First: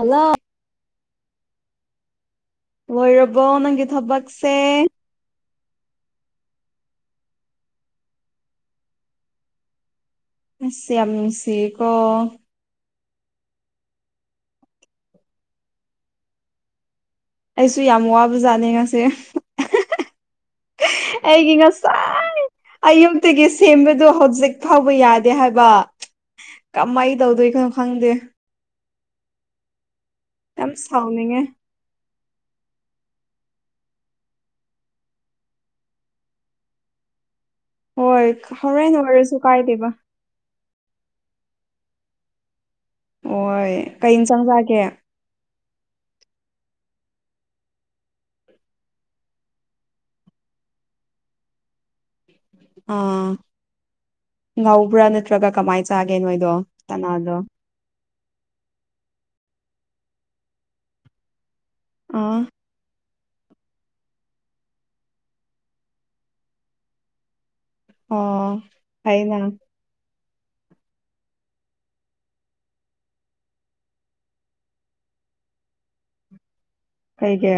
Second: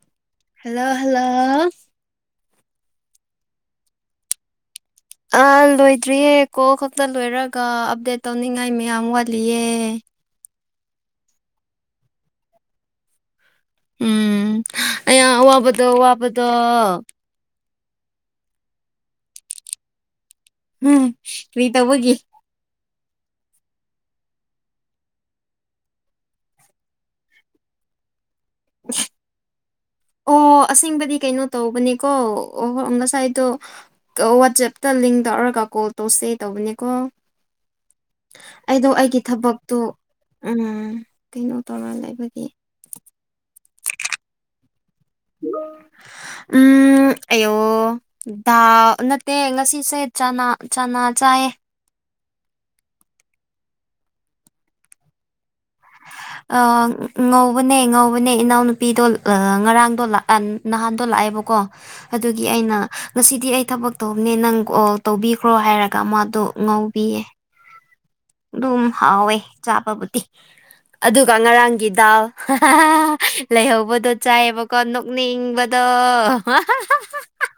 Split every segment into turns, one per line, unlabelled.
ꯑꯂ
hello hello
ꯑꯣꯏꯔꯕꯣ ꯅꯪꯒꯤ ꯊꯕꯛꯁꯦ
ꯑꯥ ꯂꯣꯏꯗ꯭ꯔꯤꯌꯦ ꯀꯣꯜ ꯈꯛꯇ ꯂꯣꯏꯔꯒ ꯑꯞꯗꯦꯠ ꯇꯧꯅꯤꯡꯉꯥꯏ ꯃꯌꯥꯝ ꯋꯥꯠꯂꯤꯌꯦ
ꯑꯁꯤ ꯌꯥꯝꯁꯤꯈꯣ
ꯎꯝ ꯑ ꯋꯥꯕꯠꯇ ꯋꯥꯕꯠꯇ
ꯑꯩꯁꯨ ꯌꯥꯝ ꯋꯥꯕ ꯖꯥꯠꯅꯦ ꯉꯁꯦ
ꯎꯝ ꯔ꯭ꯔꯤꯇ ꯍꯒꯦ
ꯑꯌꯨꯛꯇꯒꯤ ꯁꯦꯝꯕꯗ ꯍꯧꯖꯤꯛ ꯐꯥꯎꯕ ꯌꯥꯗꯦ ꯍꯥꯏꯕ ꯀꯃꯥꯏ ꯇꯧꯗꯣꯏ ꯈꯅꯣ ꯈꯪꯗꯦ
ꯑꯣ
ꯌꯥꯝ
ꯑꯁꯦꯡꯕꯗꯤ
ꯁꯥꯎꯅꯤꯡꯉꯦ
ꯀꯩꯅꯣ ꯇꯧꯕꯅꯦ ꯀꯣ ꯑꯣꯣꯏ ꯉꯁꯥꯏꯗꯣ ꯋꯥꯆꯦꯞꯇ ꯂꯤꯡ ꯇꯧꯔꯒ ꯀꯣꯜ ꯇꯧꯁꯦ ꯇꯧꯕꯅꯦꯀꯣ
ꯍꯣꯏ
ꯑꯩꯗꯣ
ꯍꯣꯔꯦꯟ
ꯑꯩꯒꯤ
ꯑꯣꯏꯔꯁꯨ
ꯊꯕꯛꯇꯣ
ꯀꯥꯏꯗꯦꯕ
ꯎꯝ ꯀꯩꯅꯣ ꯇꯧꯔ ꯂꯩꯕꯒꯤ
ꯑꯣꯣꯏ ꯀꯩ ꯏꯟꯁꯥꯡꯁꯥꯀꯦ
ꯍꯣ ꯎꯝ ꯑꯌꯣ ꯗꯥ ꯅꯠꯇꯦ ꯉꯁꯤꯁꯦ ꯆꯌꯦ
ꯑ ꯉꯎꯕ꯭ꯔꯥ ꯅꯠꯇ꯭ꯔꯒ ꯀꯃꯥꯏꯁꯤ
ꯑ ꯉꯧꯕꯅꯦ ꯉꯧꯕꯅꯦ ꯏꯅꯥꯎꯅꯨꯄꯤꯗꯣ ꯑ ꯉꯔꯥꯡꯗꯣ ꯅꯍꯥꯟꯗꯣ ꯂꯥꯛꯑꯦꯕꯀꯣ
ꯑꯥ
ꯑꯗꯨꯒꯤ ꯑꯩꯅ ꯉꯁꯤꯗꯤ ꯑꯩ ꯊꯕꯛ ꯇꯧꯕꯅꯦ ꯅꯪ ꯀꯣꯜ ꯇꯧꯕꯤꯈ꯭ꯔꯣ ꯍꯥꯏꯔꯒ ꯃꯥꯗꯣ ꯉꯥꯎꯕꯤꯌꯦ
ꯑꯣ
ꯝ ꯍꯥꯎꯋꯦ
ꯐꯩꯅ
ꯆꯥ ꯄꯕꯨꯗꯤꯤ ꯑꯗꯨꯒ ꯉꯔꯥꯡꯒꯤ ꯗꯥꯎꯜ ꯂꯩꯍꯧꯕꯗꯣ ꯆꯥꯏꯑꯕꯀꯣ ꯅꯣꯛꯅꯤꯡꯕꯗꯣ
ꯀꯩꯒꯤ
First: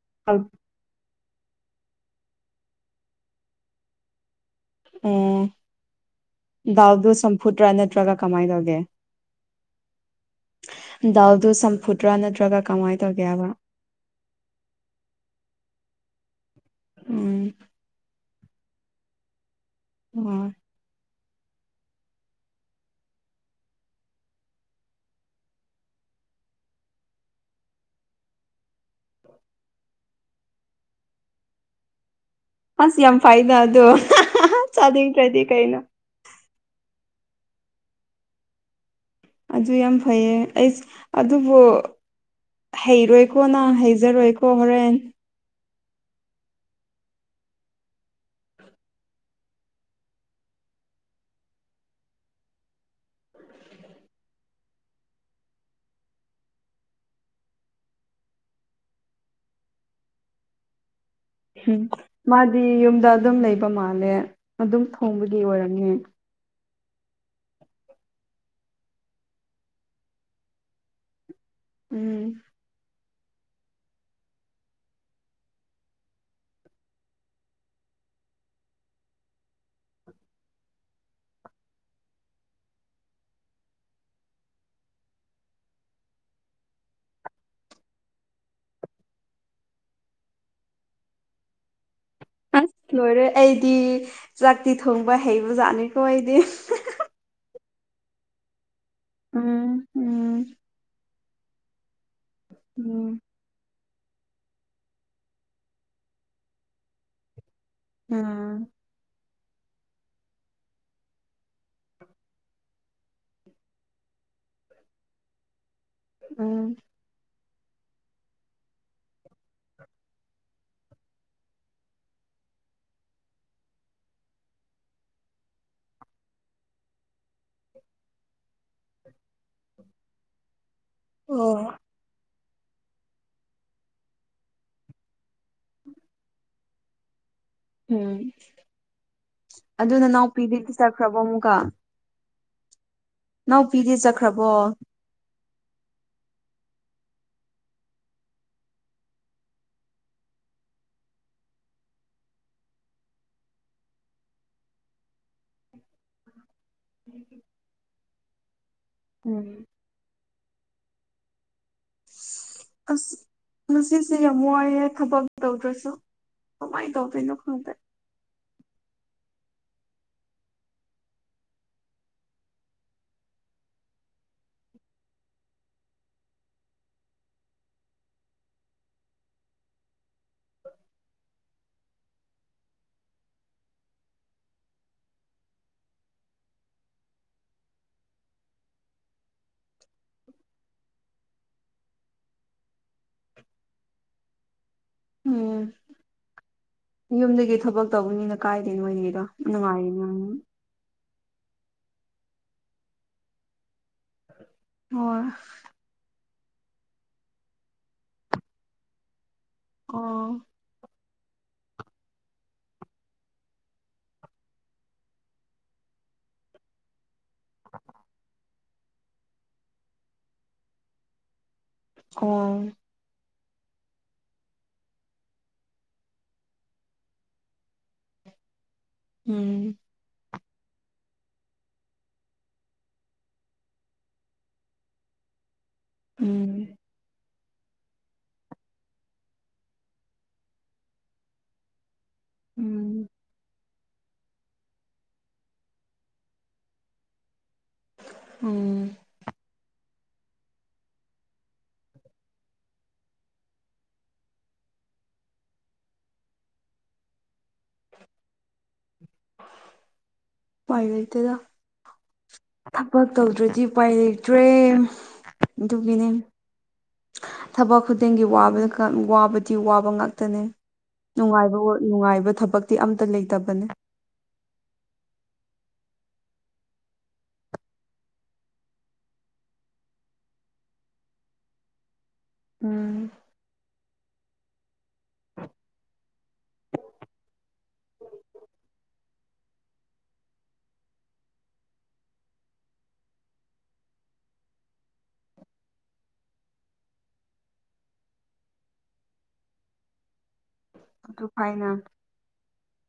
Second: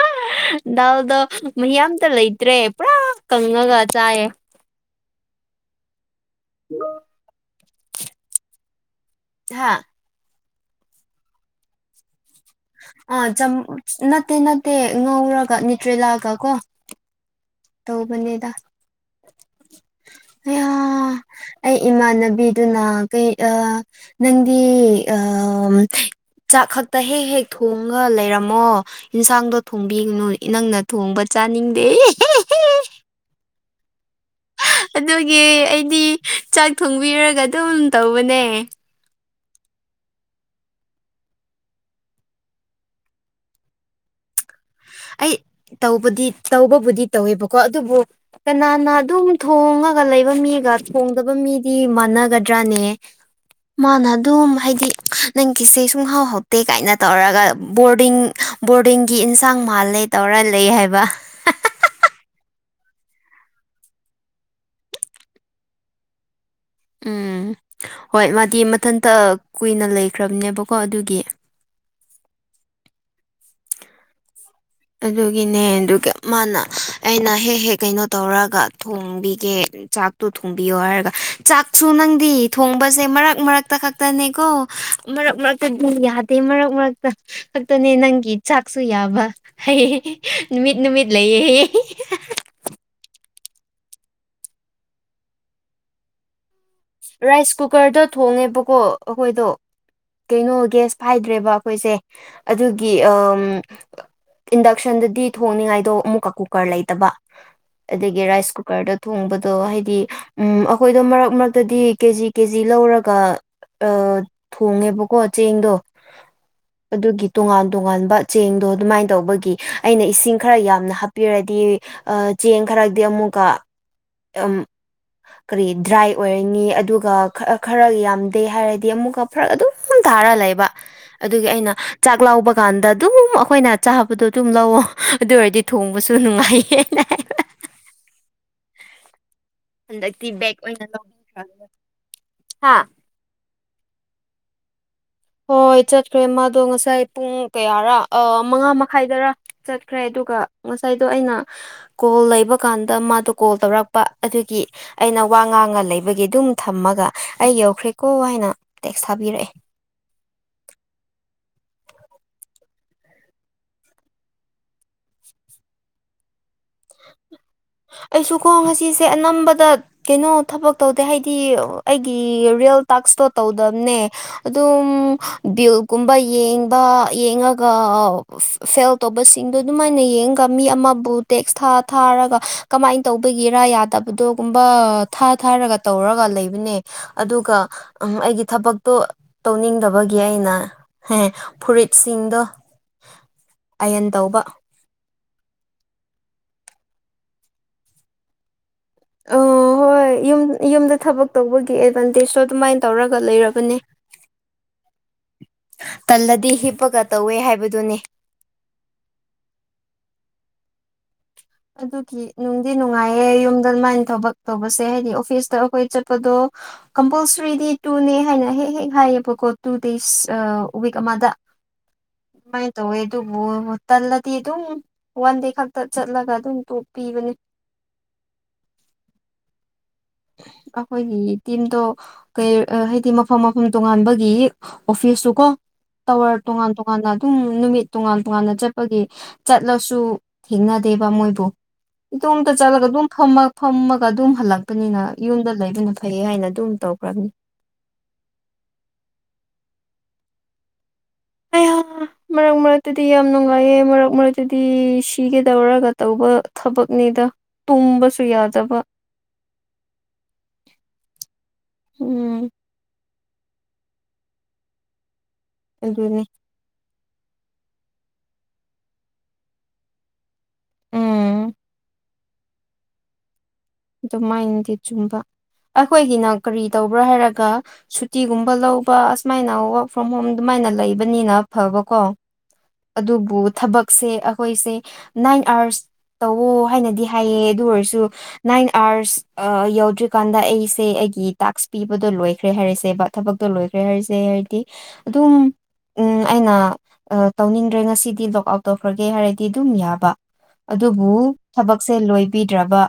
ꯑ
ꯑꯣ
ꯗꯜꯗ ꯃꯌꯥꯝꯇ ꯂꯩꯇ꯭ꯔꯦ ꯄꯨꯔꯥ ꯀꯪꯉꯒ ꯆꯥꯏꯌꯦ
ꯑꯣ ꯗꯥꯎꯗꯣ ꯆꯝꯐꯨꯠꯇ꯭ꯔꯥ ꯅꯠꯇ꯭ꯔꯒ ꯀꯃꯥꯏꯅ ꯇꯧꯒꯦ
ꯍꯥ
ꯗꯎꯗꯨ ꯁꯝꯐꯨꯗ꯭ꯔꯥ ꯅꯠꯇ꯭ꯔ
ꯑ ꯆꯝ ꯃꯠꯇꯦ ꯅꯠꯇꯦ ꯉꯎꯔꯒ ꯅꯅꯤꯇ꯭ꯔꯦꯂꯑꯒ ꯀꯣ
ꯎꯝ
ꯇ ꯃꯅꯦꯗ
ꯑꯣ
ꯑꯩ ꯏꯃꯥꯟꯅꯕꯤꯗꯨꯅ ꯀꯩ ꯅꯪꯗꯤ ꯑ ꯆꯥꯛ ꯈꯛꯇ ꯍꯦꯛ ꯍꯦꯛ ꯊꯣꯡꯉ ꯂꯩꯔꯝꯃꯣ ꯌꯦꯟꯁꯥꯡꯗꯣ ꯊꯣꯡꯕꯤꯒꯅꯨ ꯏ ꯅꯪꯅ ꯊꯣꯡꯕ ꯆꯥꯅꯤꯡꯗꯦ
ꯑꯁ ꯌꯥꯝ ꯐꯥꯏꯗ ꯑꯗꯨꯣ
ꯑꯗꯨꯒꯤ ꯑꯩꯗꯤ ꯆꯥꯛ ꯊꯣꯡꯕꯤꯔꯒ ꯑꯗꯨꯝ ꯇꯧꯕꯅꯦ
ꯑꯗꯨ ꯌꯥꯝ ꯐꯩꯌꯦ ꯑꯩꯁ ꯑꯗꯨꯕꯨ ꯍꯩꯔꯣꯏ ꯀꯣ ꯅ ꯍꯩꯖꯔꯣꯏ ꯀꯣ
ꯑꯩ ꯇꯧꯕꯗꯤ ꯇꯧꯕꯕꯨꯗꯤ ꯇꯧꯋꯦꯕꯀꯣ ꯑꯗꯨꯕꯨ ꯀꯅꯥꯅ ꯑꯗꯨꯝ ꯊꯣꯡꯉꯒ ꯂꯩꯕ ꯃꯤ ꯊꯣꯡꯗꯕ ꯃꯤꯗꯤ ꯃꯥꯟꯅꯒꯗ꯭ꯔꯥꯅꯦ ꯃꯥꯅ ꯑꯗꯨꯝ ꯍꯥꯏꯗꯤ ꯅꯪꯒꯤꯁꯦ ꯁꯨꯡꯍꯥꯎꯍꯥꯎꯇꯦ ꯀꯥꯏꯅ ꯇꯧꯔꯒ ꯕꯣꯔꯗꯤꯡ ꯕꯣꯔꯗꯤꯡꯒꯤ ꯏꯟꯁꯥꯡ ꯃꯥꯜꯂꯦ ꯇꯧꯔ ꯂꯩ ꯍꯥꯏꯕ
ꯎꯝ ꯃꯥꯗꯤ ꯌꯨꯝꯗ ꯑꯗꯨꯝ ꯂꯩꯕ ꯃꯥꯜꯂꯦ ꯑꯗꯨꯝ ꯊꯣꯡꯕꯒꯤ ꯑꯣꯏꯔꯝꯅꯤ
ꯎꯝ ꯍꯣꯏ ꯃꯥꯗꯤ ꯃꯊꯟꯇ ꯀꯨꯏꯅ ꯂꯩꯈ꯭ꯔꯕꯅꯦꯕꯀꯣ ꯑꯗꯨꯒꯤ
ꯎꯝ
ꯑꯗꯨꯒꯤꯅꯦ ꯑꯗꯨꯒ ꯃꯥꯅ ꯑꯩꯅ ꯍꯦꯛ ꯍꯦꯛ ꯀꯩꯅꯣ ꯇꯧꯔꯒ ꯊꯣꯡꯕꯤꯒꯦ ꯆꯥꯛꯇꯣ ꯊꯣꯡꯕꯤꯌꯣ ꯍꯥꯏꯔꯒ ꯆꯥꯛꯁꯨ ꯅꯪꯗꯤ ꯊꯣꯡꯕꯁꯦ ꯃꯔꯛ ꯃꯔꯛꯇ ꯈꯛꯇꯅꯦꯀꯣ ꯃꯔꯛ ꯃꯔꯛꯇꯗꯤ ꯌꯥꯗꯦ ꯃꯔꯛ ꯃꯔꯛꯇ ꯈꯛꯇꯅꯦ ꯅꯪꯒꯤ ꯆꯥꯛꯁꯨ ꯌꯥꯕ ꯍꯥꯏꯌꯦ ꯅꯨꯃꯤꯠ ꯅꯨꯃꯤꯠ ꯂꯩꯌꯦ
ꯑꯁ ꯂꯣꯏꯔꯦ ꯑꯩꯗꯤ ꯆꯥꯛꯇꯤ ꯊꯣꯡꯕ ꯍꯩꯕꯖꯥꯠꯅꯤꯀꯣ ꯑꯩꯗꯤ
ꯔꯥꯏꯁ ꯀꯨꯀꯔꯗ ꯊꯣꯡꯉꯦꯕꯀꯣ ꯑꯩꯈꯣꯏꯗꯣ
ꯎꯝ ꯎꯝ
ꯀꯩꯅꯣ ꯒꯦꯌꯥꯁ ꯐꯥꯏꯗ ꯠꯇ꯭ꯔꯦꯕ ꯑꯩꯈꯣꯏꯁꯦ ꯑꯗꯨꯒꯤ
ꯎꯝ
ꯏꯟꯗꯛꯁꯟꯗꯗꯤ ꯊꯣꯡꯅꯤꯉꯥꯏꯗꯣ ꯑꯃꯨꯛꯀ ꯀꯨꯀꯔ ꯂꯩꯇꯕ ꯑꯗꯒꯤ ꯔꯥꯏꯁ
ꯎꯝ
ꯀꯨꯀꯔꯗ ꯊꯣꯡꯕꯗꯣ ꯍꯥꯏꯗꯤ ꯎꯝ ꯑꯩꯈꯣꯏꯗꯣ ꯃꯔꯛ ꯃꯔꯛ ꯇꯗꯤ ꯀꯦꯖꯤ ꯀꯦ ꯖꯤ ꯂꯧꯔꯒ ꯊꯣꯡꯉꯦꯕꯀꯣ ꯆꯦꯡꯗꯣ
ꯎꯝ
ꯑꯗꯨꯒꯤ ꯇꯣꯉꯥꯟ ꯇꯣꯉꯥꯟꯕ ꯆꯦꯡꯗꯣ ꯑꯗꯨꯃꯥꯏꯅ ꯇꯧꯕꯒꯤ ꯑꯩꯅ ꯏꯁꯤꯡ ꯈꯔ ꯌꯥꯝꯅ ꯍꯥꯞꯄꯤꯔꯗꯤ ꯆꯦꯡ ꯈꯔꯗꯤ ꯑꯃꯨꯛꯀ ꯀꯔꯤ ꯗ꯭ꯔꯥꯏ ꯑꯣꯏꯔꯅꯤꯤ ꯑꯗꯨꯒ ꯈꯔ ꯌꯥꯝꯗꯦ ꯍꯥꯏꯔꯗꯤ ꯑꯃꯨꯛꯀ ꯐꯔ ꯑꯗꯨꯝ ꯊꯥꯔ ꯂꯩꯕ ꯑꯗꯨꯒꯤ
ꯑꯣ
ꯑꯩꯅ ꯆꯥꯛ ꯂꯥꯎꯕ ꯗꯨꯀꯥꯟꯗ ꯑꯗꯨꯝ ꯑꯩꯈꯣꯏꯅ ꯆꯥꯕꯗꯣ ꯑꯗꯨꯝ ꯂꯧꯑꯣꯣ ꯑꯗꯨ ꯑꯣꯏꯔꯗꯤ ꯊꯣꯡꯕꯁꯨ ꯅꯨꯡꯉꯥꯏꯌꯦꯅꯅ
ꯎꯝ ꯑꯗꯨ
ꯍꯟꯗꯛꯇꯤ
ꯅꯅꯥꯎꯄꯤꯗꯤꯗꯤ ꯆꯠꯈ꯭ꯔꯕꯣ ꯑꯃꯨꯛꯀ
ꯍꯥꯥ
ꯅꯥꯎꯄꯤꯗꯤ ꯆꯠꯈ꯭ꯔꯕꯣ
ꯍꯣꯏꯣꯏ ꯆꯠꯈ꯭ꯔꯦ ꯃꯥꯗꯣ ꯉꯁꯥꯏ ꯄꯨꯡ ꯀꯌꯥꯔ ꯃꯉꯥ ꯃꯈꯥꯏꯗꯔ ꯆꯠꯈ꯭ꯔꯦ ꯑꯗꯨꯒ ꯉꯥꯏꯩꯅ ꯀ ꯀ ꯀꯣ ꯇꯛ ꯑꯩꯅ ꯄꯉꯥꯡꯒ ꯂꯩꯕꯒꯤ ꯑꯗꯨꯝ ꯊꯝꯃꯒ ꯑꯩ ꯌꯧꯈ꯭ꯔꯦꯀꯣ ꯍꯥꯏꯅ ꯇꯦꯛꯁ ꯊꯥꯕꯤꯔꯛꯑꯦ
ꯎꯝ ꯑꯁ ꯉꯁꯤꯁꯦ ꯌꯥꯝ ꯋꯥꯏꯑꯦ ꯊꯕꯛ ꯇꯧꯗ꯭ꯔꯁꯨ ꯀꯃꯥꯏꯗ ꯄ ꯅ ꯈꯣꯏ
ꯑꯩꯁꯨ ꯈꯣꯡ ꯉꯁꯤꯁꯦ ꯑꯅꯝꯕꯗ ꯀꯩꯅꯣ ꯊꯕꯛ ꯇꯧꯗꯦ ꯍꯥꯏꯗꯤ ꯑꯩꯒꯤ [inaudible] [inaudible] ꯐꯦꯜ ꯇꯧꯕꯁꯤꯡꯗꯣ ꯑꯗꯨꯃꯥꯏꯅ ꯌꯦꯡꯉꯒ ꯃꯤ ꯑꯃꯕꯨ ꯇꯦꯛꯁ ꯊꯥ ꯊꯥꯔꯒ ꯀꯃꯥꯏꯅ ꯇꯧꯕꯒꯤꯔꯥ ꯌꯥꯗꯕꯗꯣꯒꯨꯝꯕ ꯊꯥ ꯊꯥꯔꯒ ꯇꯧꯔꯒ ꯂꯩꯕꯅꯦ ꯑꯗꯨꯒ ꯎꯝ ꯑꯩꯒꯤ ꯊꯕꯛꯇꯣ ꯇꯧꯅꯤꯡꯗꯕꯒꯤ ꯑꯩꯅ ꯍ ꯐꯨꯔꯤꯠꯁꯤꯡꯗꯣ ꯑꯟ ꯇꯧꯕ
ꯎꯝ ꯌꯨꯝꯗꯒꯤ ꯊꯕꯛ ꯇꯧꯕꯅꯤꯅ ꯀꯥꯏꯗ ꯑꯣꯏꯒ
ꯑ
ꯅꯅꯨꯡꯉꯥꯏꯅ
ꯍꯣꯏ ꯌꯨꯝ ꯌꯨꯝꯗ ꯊꯕꯛ ꯇꯧꯕꯒꯤ ꯑꯦꯗꯚꯥꯟꯇꯦꯖꯇ ꯑꯗꯨꯃꯥꯏꯅ ꯇꯧꯔꯒ ꯂꯩꯔꯕꯅꯦ
ꯍ
ꯗꯤ ꯍꯤꯞꯄꯒ ꯇꯧꯋꯦ ꯍꯥꯏꯕꯗꯨꯅꯤ
ꯑꯣ
ꯑꯗꯨꯒꯤ ꯅꯨꯡꯗꯤ ꯅꯨꯡꯉꯥꯏꯌꯦ ꯌꯨꯝꯗ ꯑꯗꯨꯃꯥꯏꯅ ꯊꯕꯛ ꯇꯧꯕꯁꯦ ꯍꯥꯏꯗꯤ ꯑꯣꯐꯤꯁꯇ ꯑꯩꯈꯣꯏ ꯆꯠꯄꯗꯣ ꯀꯝꯄꯜꯁꯔꯤ ꯗ ꯇꯨꯅꯦ ꯍꯥꯏꯅ ꯍꯦꯛ ꯍꯦꯛ ꯍꯥꯏꯌꯦꯕꯀꯣ ꯇꯨ ꯗꯦꯁ ꯋꯤꯛ ꯑꯃꯗ
ꯑꯣ
ꯑꯗꯨꯃꯥꯏꯅ ꯇꯧꯋꯦ ꯑꯗꯨꯕꯨ ꯇꯜꯂꯗꯤ ꯑꯗꯨꯝ ꯋꯥꯟ ꯗꯦ ꯈꯛꯇ ꯆꯠꯂꯒ ꯁꯟꯇꯣꯞꯄꯤꯤꯕꯅꯤ
ꯎꯝ
[inaudible] ꯑꯩꯈꯣꯏꯒꯤ ꯇꯤꯝꯗꯣ ꯀ ꯍꯥꯏꯗꯤ ꯃꯐꯝ ꯃꯐꯝ ꯇꯣꯉꯥꯟꯕꯒꯤ ꯑꯣꯐꯤꯁꯇꯨ ꯀꯣ ꯇꯧꯔ ꯇꯣꯉꯥꯟ
ꯎꯝ
ꯇꯣ ꯀꯥꯟ ꯑꯗꯨꯝ ꯅꯨꯃꯤꯠ ꯇꯣꯉꯥꯟ ꯇꯣꯉꯥꯟꯅ ꯆꯠꯄꯒꯤ ꯆꯠꯂꯁꯨ ꯊꯦꯡꯅꯗꯦꯕ ꯃꯣꯏꯕꯨ ꯏꯇꯨꯡꯇ ꯆꯠꯂꯒ ꯑꯗꯨꯝ
ꯎꯝ
ꯐꯝ ꯐꯝꯃꯒ ꯑꯗꯨꯝ ꯍꯜꯂꯒꯦ ꯂꯄꯅꯤꯅ ꯌꯨꯝꯗ ꯂꯩꯕꯅ ꯐꯩꯌꯦ ꯍꯥꯏꯅ ꯑꯗꯨꯝ ꯇꯧꯈ꯭ꯔꯕꯅꯤ
ꯎꯝ
ꯍꯣꯏ ꯍꯣꯏ ꯃꯔꯛ ꯃꯔꯛꯇꯗꯤ ꯌꯥꯝ ꯅꯨꯡꯉꯥꯏꯌꯦ ꯃꯔꯛ ꯃꯔꯛꯇꯗꯤ ꯁꯤꯒꯗꯧꯔꯒ ꯇꯧꯕ ꯊꯕꯛꯅꯤ ꯇꯨꯝꯕꯁꯨ ꯌꯥꯗꯕ
ꯠꯇꯗ
ꯎꯝ
ꯇꯧꯗ꯭ꯔꯗꯤ ꯎꯄꯥꯏ ꯂꯩꯛꯇ꯭ꯔꯦ ꯑꯗꯨꯒꯤꯅꯦ
ꯑꯗꯨꯅꯤ
ꯊꯕꯛ ꯈꯨꯗꯤꯡꯒꯤ ꯋꯥꯕꯗꯤ ꯋꯥꯕ ꯉꯥꯛꯇꯅꯤ
ꯎꯝ
ꯅꯨꯡꯉꯥꯏꯕ ꯅꯨꯡꯉꯥꯏꯕ ꯊꯕꯛꯇꯤ ꯑꯝꯇ ꯂꯩꯇꯕꯅꯦ
ꯑꯗꯨꯃꯥꯏꯟꯗꯤ ꯆꯨꯝꯕ ꯑꯩꯈꯣꯏꯒꯤꯅ ꯀꯔꯤ ꯇꯧꯕ꯭ꯔꯥ ꯍꯥꯏꯔꯒ ꯁꯨꯇꯤꯒꯨꯝꯕ ꯂꯧꯕ ꯑꯁꯨꯃꯥꯏꯅ ꯋꯥꯋꯔꯛ ꯐ꯭ꯔꯣꯝ ꯍꯣꯝ ꯑꯗꯨꯃꯥꯏꯅ ꯅ ꯂꯩꯕꯅꯤꯅ ꯐꯕꯀꯣ
ꯎꯝ
ꯑꯗꯨꯕꯨ ꯊꯕꯛꯁꯦ ꯑꯩꯈꯣꯏꯁꯦ ꯅꯥꯏꯟ ꯑꯥꯋꯔꯁ ꯇꯧꯋ ꯍꯥꯏꯅꯗꯤ ꯍꯥꯏꯌꯦ ꯑꯗꯨ ꯑꯣꯏꯔꯁꯨ ꯅꯥꯏꯟ ꯑꯥꯔꯁ ꯌꯧꯗ꯭ꯔꯤꯀꯥꯟꯗ ꯑꯩꯁꯦ ꯑꯩꯒꯤ ꯇꯥꯛꯁ ꯄꯤꯕꯗꯣ ꯂꯣꯏꯈ꯭ꯔꯦ ꯍꯥꯏꯔꯁꯦꯕ ꯊꯕꯛꯇꯣ ꯂꯣꯏꯈ꯭ꯔꯦ ꯍꯥꯏꯔꯤꯁꯦ ꯍꯥꯏꯗꯤ ꯑꯗꯨꯝ ꯎꯝ ꯑꯩꯅ ꯇꯧꯅꯤꯡꯗ꯭ꯔꯦ ꯉꯁꯤꯗꯤ ꯂꯣꯛ ꯑꯥꯎꯠ ꯇꯧꯈ꯭ꯔꯒꯦ ꯍꯥꯏꯔꯗꯤ ꯑꯗꯨꯝ ꯌꯥꯕ ꯑꯗꯨꯕꯨ
ꯑꯗꯨ ꯐꯥꯏꯅ
ꯊꯕꯛꯁꯦ ꯂꯣꯏꯕꯤꯗ꯭ꯔꯕ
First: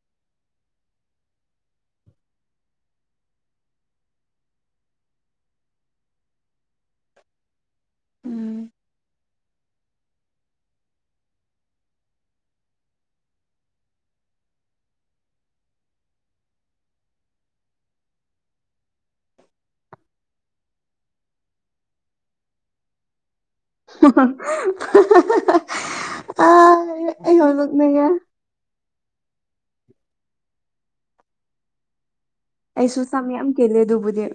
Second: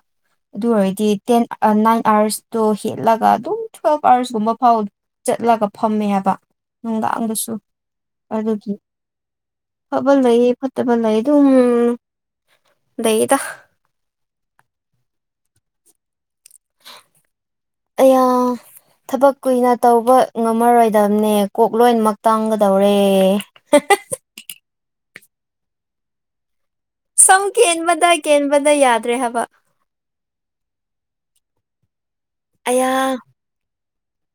ꯑꯗꯨ ꯑꯣꯏꯔꯗꯤ ꯇꯦꯟ ꯅꯥꯏꯟ ꯑꯥꯋꯔꯁꯇꯣ ꯍꯦꯠꯂꯒ ꯑꯗꯨꯝ ꯇꯨꯋꯦꯜꯕ ꯑꯥꯋꯔꯁꯀꯨꯝꯕ ꯐꯥꯎ ꯆꯠꯂꯒ ꯐꯝꯃꯦꯕ ꯅꯨꯡꯗꯥꯡꯗꯁꯨ
ꯎꯝ
ꯑꯗꯨꯒꯤ ꯐꯕ ꯂꯩ ꯐꯠꯇꯕ ꯂꯩ ꯑꯗꯨꯝ ꯂꯩꯗ [unintelligible] ꯑ ꯌꯥꯝ ꯊꯕꯛ ꯀꯨꯏꯅ ꯇꯧꯕ ꯉꯝꯃꯔꯣꯏꯗꯕꯅꯦ ꯀꯣꯛ ꯂꯣꯏꯅꯃꯛ ꯇꯥꯡꯒꯗꯧꯔꯦ
ꯑ ꯑꯩ
ꯁꯝ
ꯌꯥꯝ ꯅꯣꯛꯅꯤꯡꯉꯦ
ꯀꯦꯟꯕꯗ ꯀꯦꯟꯕꯗ ꯌꯥꯗ꯭ꯔꯦ ꯍꯥꯏꯕ ꯑꯌꯥ
ꯑꯩꯁꯨ ꯁꯝ ꯌꯥꯝ ꯀꯦꯂꯦ ꯑꯗꯨꯕꯨꯗꯤ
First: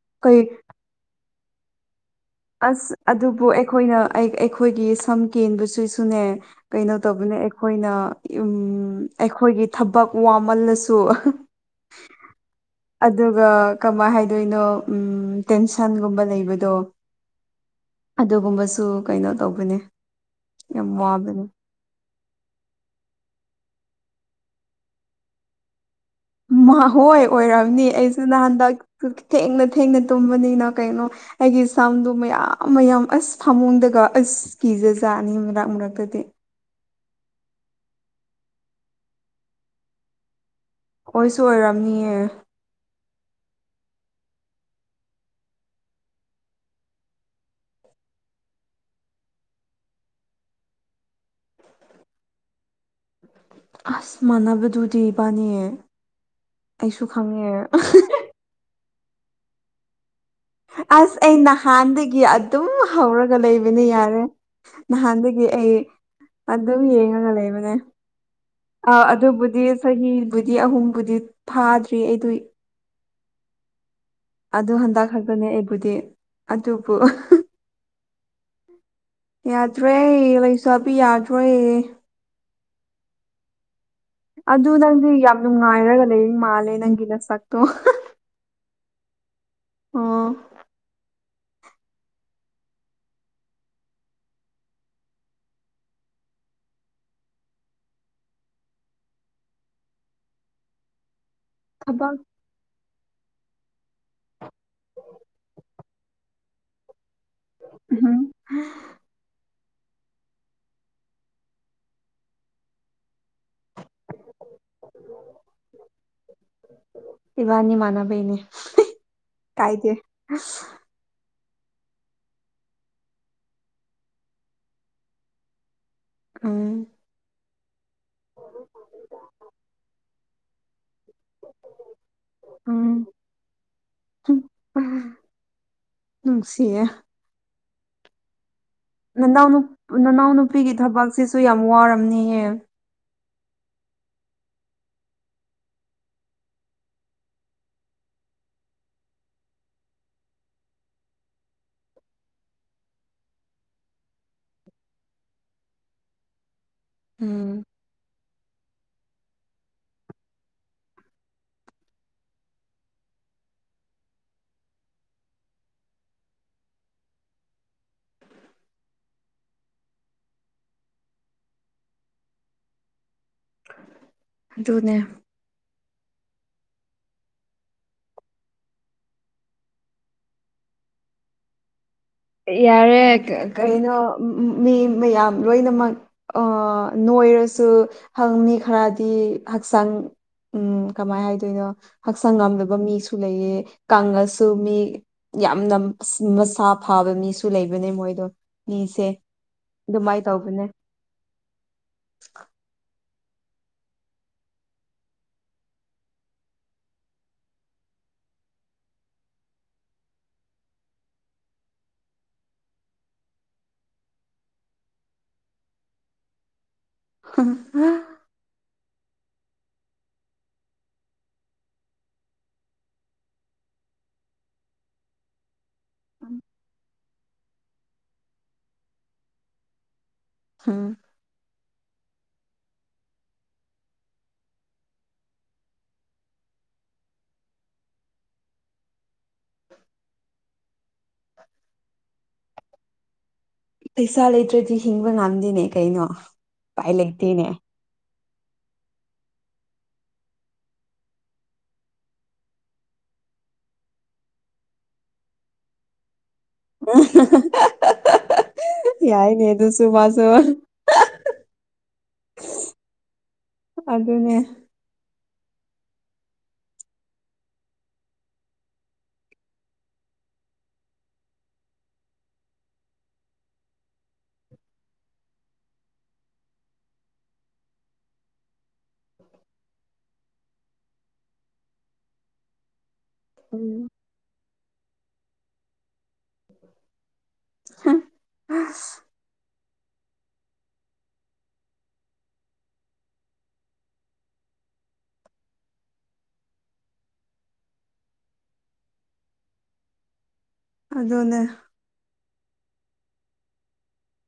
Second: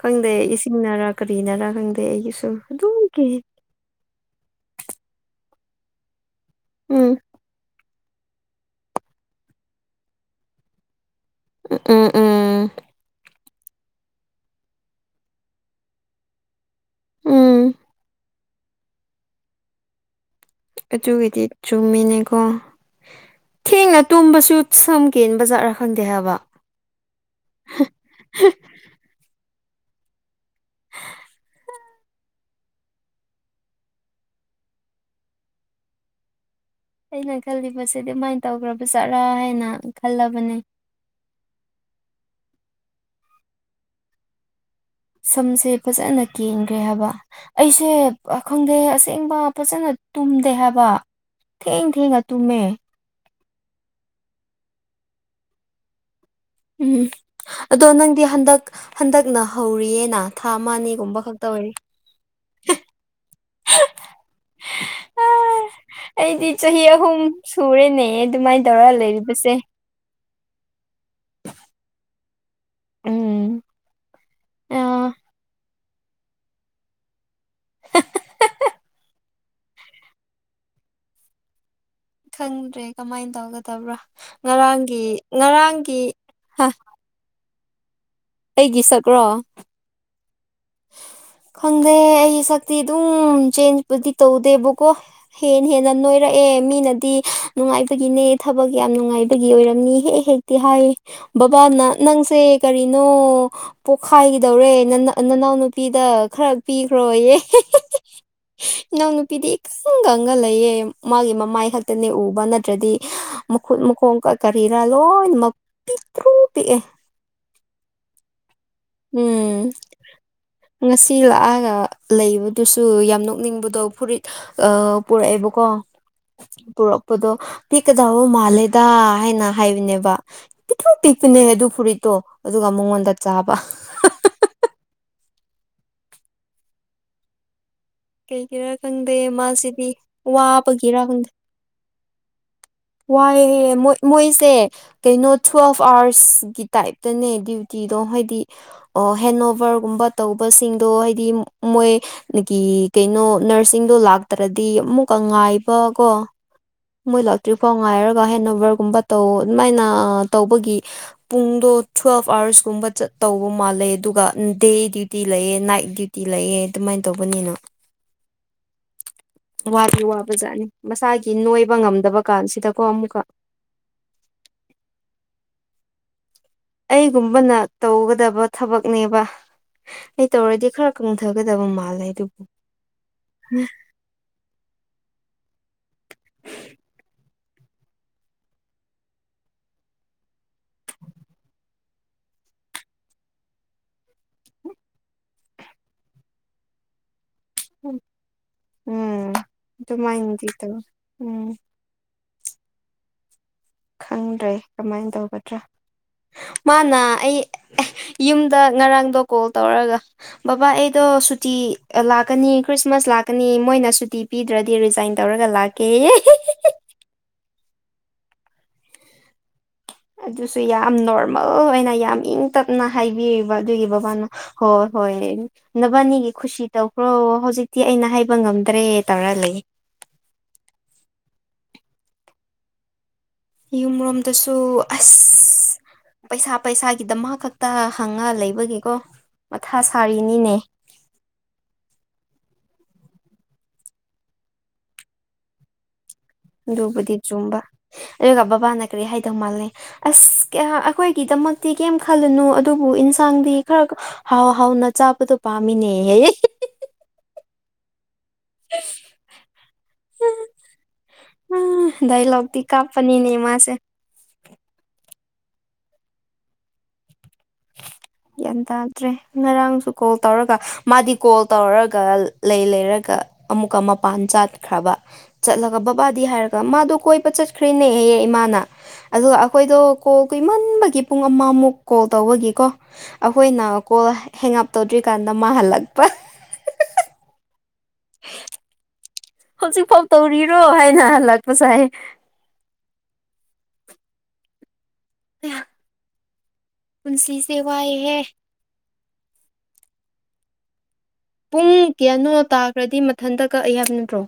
ꯈꯪꯗꯦ
ꯀꯩ
ꯏꯁꯤꯡꯅꯔ ꯀꯔꯤꯅꯔꯥ ꯈꯪꯗꯦ ꯑꯩꯒꯤꯁꯨ
ꯑꯁ
ꯑꯗꯨꯝ ꯀꯦ
ꯑꯗꯨꯕꯨ ꯑꯩꯈꯣꯏꯅ ꯑꯩꯈꯣꯏꯒꯤ ꯁꯝ ꯀꯦꯟꯕꯕꯁꯤꯁꯨꯅꯦ ꯀꯩꯅꯣ
ꯎꯝ
ꯇꯧꯕꯅꯦ ꯑꯩꯈꯣꯏꯅ ꯑꯩꯈꯣꯏꯒꯤ ꯊꯕꯛ ꯋꯥꯃꯜꯂꯁꯨ
ꯎꯝ ꯎꯝ
ꯑꯗꯨꯒ ꯀꯃꯥꯏꯅ ꯍꯥꯏꯗꯣꯏꯅꯣ ꯎ ꯇꯦꯟꯁꯟꯒꯨꯝꯕ ꯂꯩꯕꯗꯣ
ꯎꯝ
ꯑꯗꯨꯒꯨꯝꯕꯁꯨ ꯀꯩꯅꯣ ꯇꯧꯕꯅꯤ
ꯑꯗꯨꯒꯤꯗꯤ ꯆꯨꯝꯃꯤꯅꯦꯀꯣ ꯊꯦꯡꯅ ꯇꯨꯝꯕꯁꯨ ꯁꯝꯒꯦ ꯕꯖꯥꯔ
ꯃꯈꯣꯏ ꯑꯣꯏꯔꯝꯅꯤ ꯑꯩꯁꯨ ꯅ ꯍꯟꯗꯛ ꯊꯦꯡꯅ ꯊꯦꯡꯅ ꯇꯨꯝꯕꯅꯤꯅ ꯀꯩꯅꯣ ꯑꯩꯒꯤ ꯏꯁꯝꯗꯣ ꯃꯌꯥꯝ ꯃꯌꯥꯝ ꯑꯁ ꯐꯥꯃꯨꯡꯗꯒ ꯑꯁꯀꯤ ꯤꯖ ꯆꯥ ꯑꯅꯤ ꯑꯨꯝ ꯂꯥꯛ ꯃꯔꯨꯔꯛꯇꯗꯤ
ꯑꯩꯅ ꯈꯜꯂꯤꯕꯁꯤꯗꯤ ꯑꯗꯨꯃꯥꯏꯅ ꯇꯧꯈ꯭ꯔꯕ ꯆꯠꯔꯥ ꯍꯥꯏꯅ ꯈꯜꯂꯕꯅꯦ
ꯑꯣꯏꯁꯨ ꯑꯣꯏꯔꯝꯅꯤꯑ
ꯁꯝꯁꯦ ꯐꯖꯅ ꯀꯦꯟꯈ꯭ꯔꯦ ꯍꯥꯏꯕ ꯑꯩꯁꯦ ꯈꯪꯗꯦ ꯑꯁꯦꯡꯕ ꯐꯖꯅ ꯇꯨꯝꯗꯦ ꯍꯥꯏꯕ ꯊꯦꯡ ꯊꯦꯡꯉ ꯇꯨꯝꯃꯦ
ꯑꯁ ꯃꯥꯟꯅꯕꯗꯨꯗꯤꯕꯥꯅꯤꯌꯦ
ꯎꯝ ꯑꯗꯣ ꯅꯪꯗꯤ ꯍꯟꯗꯛ ꯍꯟꯗꯛꯅ ꯍꯧꯔꯤꯌꯦꯅ ꯊꯥ ꯑꯃ
ꯑꯁ
ꯑꯅꯤꯒꯨꯝꯕ
ꯑꯩ
ꯈꯛꯇ ꯑꯣꯏꯔꯤ
ꯅꯍꯥꯟꯗꯒꯤ ꯑꯗꯨꯝ ꯍꯧꯔꯒ ꯂꯩꯕꯅꯦ ꯌꯥꯔꯦ ꯅꯍꯥꯟꯗꯒꯤ ꯑꯩ
ꯑꯩꯗꯤ
ꯑꯗꯨꯝ
ꯆꯍꯤ ꯑꯍꯨꯝ
ꯌꯦꯡꯉꯒ ꯂꯩꯕꯅꯦ
ꯁꯨꯔꯦꯅꯦ ꯑꯗꯨꯃꯥꯏꯅ ꯇꯧꯔ
ꯑ
ꯂꯩꯔꯤꯕꯁꯦ
ꯑꯗꯨꯕꯨꯗꯤ ꯆꯍꯤꯕꯨꯗꯤ ꯑꯍꯨꯝꯕꯨꯗꯤ ꯐꯥꯗ꯭ꯔꯤ ꯑꯩꯗ
ꯎꯝ
ꯑꯗꯨ
ꯑ
ꯍꯟꯗꯛ ꯈꯛꯇꯅꯦ ꯑꯩꯕꯨꯗꯤ ꯑꯗꯨꯕꯨ
[inaudible]
ꯌꯥꯗ꯭ꯔꯦ ꯂꯩꯁꯥꯕꯤ ꯌꯥꯗ꯭ꯔꯣꯏ
ꯈꯪꯗ꯭ꯔꯦ ꯀꯃꯥꯏꯅ ꯇꯧꯒꯗꯦ
ꯑꯗꯨ ꯅꯪꯗꯤ ꯌꯥꯝ
ꯉꯔꯥꯡꯒꯤ
ꯅꯨꯡꯉꯥꯏꯔꯒ ꯂꯩꯔꯤ
ꯍꯥ
ꯃꯥꯜꯂꯦ ꯅꯪꯒꯤ ꯅꯁꯛꯇꯣ
ꯑꯩꯒꯤ ꯁꯛꯔꯣ
ꯑꯣ
ꯈꯪꯗꯦ ꯑꯩ ꯁꯛꯇꯤ ꯑꯗꯨꯝ ꯆꯦꯟꯖꯄꯨꯗꯤ ꯇꯧꯗꯦꯕꯀꯣ ꯍꯦ ꯍꯦꯟꯅ ꯅꯣꯏꯔꯛꯑꯦ ꯃꯤꯅꯗꯤ ꯅꯨꯡꯉꯥꯏꯕꯒꯤꯅꯦ ꯊꯕꯛ ꯌꯥꯝ ꯅꯨꯡꯉꯥꯏꯕꯒꯤ ꯑꯣꯏꯔꯝꯅꯤ ꯍꯦꯛ ꯍꯦꯛꯇꯤ ꯍꯥꯏ ꯕꯕꯥꯅ
ꯊꯕꯛ
ꯅꯪꯁꯦ ꯀꯔꯤꯅꯣ ꯅ ꯄꯣꯛꯈꯥꯏꯒꯤꯗꯧꯔꯦ ꯅꯅꯥꯎꯅ ꯅꯨꯄꯤꯗ ꯈꯔ ꯄꯤ ꯔꯣꯏꯌꯦ
ꯎꯝ
ꯅꯎ ꯅꯨꯄꯤꯗꯤ ꯁꯪꯒꯪꯒ ꯂꯩꯌꯦ ꯃꯥꯒꯤ ꯃꯃꯥꯏ ꯈꯛꯇꯅꯦ ꯎꯕ ꯅꯠꯇ꯭ꯔꯗꯤ ꯃꯈꯨꯠ ꯃꯈꯣꯡꯒ ꯀꯔꯤꯔꯥ ꯂꯣꯏꯅꯃꯛ ꯄꯤꯛꯇ꯭ꯔꯨ ꯄꯤꯛꯑꯦ
ꯔꯅꯤ ꯃꯥꯟꯅꯕꯅꯦ
ꯎꯝ ꯉꯁꯤ ꯂꯥꯛꯑꯒ ꯂꯩꯕꯗꯨꯁꯨ ꯌꯥꯝ ꯅꯣꯛꯅꯤꯡꯕꯗꯣ ꯐꯨꯔꯤꯠ ꯑ ꯄꯨꯔꯛꯑꯦꯕꯀꯣ
ꯎꯝ
ꯄꯨꯔꯛꯄꯗꯣ ꯄꯤꯛꯀꯗꯕ ꯃꯥꯜꯂꯦꯗ ꯍꯥꯏꯅ ꯍꯥꯏꯔꯤꯅꯦꯕ ꯑꯗꯨꯨꯝ ꯄꯤꯛꯄꯅꯦ ꯑꯗꯨ ꯐꯨꯔꯤꯠꯇꯣ ꯑꯗꯨꯒ ꯃꯉꯣꯟꯗ ꯆꯥꯕ
ꯎꯝ ꯁꯤꯌꯦ
ꯀꯩ ꯀꯩ
ꯅꯅꯥꯎ ꯅꯅꯥꯎꯅ ꯅꯨꯄꯤꯒꯤ ꯊꯕꯛꯁꯤꯁꯨ ꯌꯥꯝ ꯋꯥꯔꯝꯅꯤꯌꯦ
ꯋꯥꯏꯑꯦꯣꯏ ꯃꯣꯏꯁꯦ ꯀꯩꯅꯣ ꯇꯨꯋꯦꯜꯐ ꯑꯥꯋꯔꯁꯀꯤ ꯇꯥꯏꯞꯇꯅꯦ ꯗ꯭ꯌꯨꯇꯤꯗꯣ ꯍꯥꯏꯗꯤ ꯑꯣ ꯍꯦꯟ ꯑꯣꯕꯔꯒꯨꯝꯕ ꯇꯧꯕꯁꯤꯡꯗꯣ ꯍꯥꯏꯗꯤ ꯃꯣꯏꯒꯤ ꯀꯩꯅꯣ ꯅꯔꯁꯤꯡꯗꯣ ꯂꯥꯛꯇ꯭ꯔꯗꯤ ꯑꯃꯨꯛꯀ ꯉꯥꯏꯕꯀꯣ ꯃꯣꯏ
ꯎꯝ
ꯂꯇ꯭ꯔꯤ ꯐꯥꯎꯉꯥꯏꯔ ꯕ ꯍꯦꯟ ꯑꯣꯕꯔꯒꯨꯝꯕ ꯇꯧ ꯑꯗꯨꯃꯥꯏꯅ ꯇꯧꯕꯒꯤ ꯄꯨꯡꯗꯣ ꯊꯨꯋꯦꯜꯐ ꯑꯥꯋꯔꯁ ꯀꯨꯝꯕ ꯆꯠ ꯇꯧꯕ ꯃꯥꯜꯂꯦ ꯑꯗꯨꯒ ꯗꯦ ꯗ꯭ꯌꯨꯇꯤ ꯂꯩꯑꯦ ꯅꯥꯏꯠ ꯗ꯭ꯌꯨꯇꯤ ꯂꯩꯑꯦ ꯑꯗꯨꯃꯥꯏꯅ ꯇꯧꯕꯅꯤꯅ [inaudible] ꯋꯥꯗꯤ ꯋꯥꯕ ꯖꯥꯠꯅꯤ ꯃꯁꯥꯒꯤ ꯅꯣꯏꯕ ꯉꯝꯗꯕ ꯀꯥꯟꯁꯤꯗꯀꯣ ꯑꯃꯨꯛꯀ [inaudible]
ꯑꯗꯨꯅꯦ
ꯑꯩꯒꯨꯝꯕꯅ ꯇꯧꯒꯗꯕ ꯊꯕꯛꯅꯦꯕ ꯑꯩ ꯇꯧꯔꯗꯤ ꯈꯔ ꯀꯪꯊꯒꯗꯕ ꯃꯥꯜꯂꯦ ꯑꯗꯨꯕꯨ
ꯌꯥꯔꯦ ꯀꯩꯅꯣ ꯃꯤ ꯃꯌꯥꯝ ꯂꯣꯏꯅꯃꯛ ꯁꯦ ꯅꯣꯏꯔꯁ ꯁꯨ ꯍꯪ ꯃꯤ ꯈꯔꯗꯤ ꯍꯛꯆꯥꯡ ꯎꯝ ꯀꯃꯥꯏꯅ ꯍꯥꯏꯗꯣꯏꯅꯣ ꯍꯛꯆꯥꯡ ꯉꯝꯗꯕ ꯃꯤꯁꯨ ꯂꯩꯌꯦ ꯀꯪꯂꯉꯁꯨ ꯃꯤ ꯌꯥꯝꯅ ꯃꯁꯥ ꯐꯥꯕ ꯃꯤꯁꯨ ꯁꯨ ꯂꯩꯕꯅꯦ ꯃꯣꯏꯗꯣ ꯃꯤꯁꯦ
ꯎꯝ
ꯑꯗꯨꯃꯥꯏꯅ
ꯑꯗꯨꯃꯥꯏꯅꯗꯤ
ꯇꯧꯕꯅꯦ
ꯇꯧ ꯎꯝ
[unintelligible]
ꯈꯪꯗ꯭ꯔꯦ ꯀꯃꯥꯏꯟ ꯇꯧꯒꯗ꯭ꯔꯥ ꯃꯥꯅ ꯑꯩ ꯌꯨꯝꯗ ꯉꯔꯥꯡꯗꯣ ꯀꯣꯜ ꯇꯧꯔꯒ ꯕꯕꯥ ꯑꯩꯗꯣ ꯁꯨꯇꯤ ꯂꯥꯛꯀꯅꯤ ꯈ꯭ꯔꯤꯁꯃꯥꯁ ꯂꯥꯛꯀꯅꯤ ꯃꯣꯏꯅ ꯁꯨꯇꯤ ꯄꯤꯗ꯭ꯔꯗꯤ ꯔꯤꯖꯥꯏꯟ ꯇꯧꯔꯒ ꯂꯥꯛꯀꯦ [unintelligible]
[unintelligible]
ꯑꯗꯨꯁꯨ ꯌꯥꯝ ꯅꯣꯔꯃꯜ ꯑꯣꯏꯅ ꯌꯥꯝ ꯏꯪ ꯇꯞꯅ ꯍꯥꯏꯕꯤꯔꯤꯕ ꯑꯗꯨꯒꯤ ꯕꯕꯥꯅ ꯍꯣ ꯍꯣꯏ ꯅꯕꯥꯅꯤꯒꯤ ꯈꯨꯁꯤ ꯇꯧꯈ꯭ꯔꯣ ꯍꯧꯖꯤꯛꯇꯤ ꯑꯩꯅ ꯍꯥꯏꯕ ꯉꯝꯗ꯭ꯔꯦ ꯇꯧꯔ ꯂꯩ
ꯍꯨꯝ
ꯌꯨꯝꯔꯣꯝꯗꯁꯨ ꯑꯁ ꯄꯩꯁꯥ ꯄꯩꯁꯥꯒꯤꯗꯃꯛ ꯈꯛꯇ ꯍꯪꯉ ꯂꯩꯕꯒꯤꯀꯣ ꯃꯊꯥ ꯁꯥꯔꯤꯅꯤꯅꯦ
[inaudible] ꯄꯩꯁꯥ ꯂꯩꯇ꯭ꯔꯗꯤ ꯍꯤꯡꯕ ꯉꯝꯗꯦꯅꯦ ꯀꯩꯅꯣ ꯎꯄꯥꯏ
ꯗꯨꯕꯨꯗꯤ
ꯂꯩꯇꯦꯅꯦ
ꯆꯨꯝꯕ ꯑꯒ ꯕꯕꯥꯅ ꯀꯔꯤ ꯍꯥꯏꯗꯧ ꯃꯥꯜꯂꯦ ꯑꯁ ꯑꯩꯈꯣꯏꯒꯤꯗꯃꯛꯇꯤ ꯀꯩꯝ ꯈꯜꯂꯨꯅꯨ ꯑꯗꯨꯕꯨ ꯏꯟꯁ ꯆꯥꯡꯗꯤ ꯈꯔ ꯍꯥꯎ ꯍꯥꯎꯅ ꯆꯥꯕꯗꯣ ꯄꯥꯝꯃꯤꯅꯦꯍ
ꯎꯝ ꯌꯥꯏꯅꯦ ꯑꯗꯨꯨꯁꯨꯨ ꯃꯁꯨ
ꯗꯥꯏꯂꯣꯛꯇꯤ ꯀꯥꯞꯄꯅꯤꯅꯦ ꯃꯥꯁꯦ
ꯑꯗꯨ ꯅꯦ
ꯒ꯭ꯌꯥꯟ ꯇꯥꯗ꯭ꯔꯦ ꯉꯔꯥꯡꯁꯨ ꯀꯣꯜ ꯇꯧꯔꯒ ꯃꯥꯗꯤ ꯀꯣꯜ ꯇꯧꯔꯒ ꯂꯩ ꯂꯩꯔ ꯒ ꯑꯃꯨꯛꯀ ꯃꯄꯥꯟ ꯆꯥꯠꯈ꯭ꯔꯕ ꯆꯠꯂꯒ ꯕꯕꯥꯗꯤ ꯍꯥꯏꯔꯒ ꯃꯥꯗꯣ ꯀꯣꯏꯕ ꯆꯠꯈ꯭ꯔꯦꯅꯦ ꯑꯦ ꯏꯃꯥꯅ ꯑꯗꯨꯒ ꯑꯩꯈꯣꯏꯗꯣ ꯀꯣꯜ ꯀꯨꯏꯃꯟꯕꯒꯤ ꯄꯨꯡ ꯑꯃꯃꯨꯛ ꯀꯣꯜ ꯇꯧꯕꯒꯤꯀꯣ ꯑꯈꯣꯏꯅ
ꯎꯝ
ꯀꯣꯜ ꯍꯦꯡꯑꯞ ꯇꯧꯗ꯭ꯔꯤꯀꯥꯟꯗ ꯃꯥꯍꯜꯂꯛꯄ [unintelligible] ꯍꯧꯖꯤꯛꯐꯥꯎ ꯇꯧꯔꯤꯔꯣ ꯍꯥꯏꯅ ꯍꯜꯂꯛꯄꯁꯥꯏ [unintelligible] ꯄꯨꯟꯁꯤ ꯁꯦ ꯋꯥꯏ ꯍꯦ
ꯑꯗꯨꯅꯦ
ꯄꯨꯡ ꯀꯌꯥꯅꯣ ꯇꯥꯈ꯭ꯔꯗꯤ ꯃꯊꯟꯇ ꯀꯛꯑꯩ ꯍꯥꯕ ꯅꯠꯇ꯭ꯔꯣ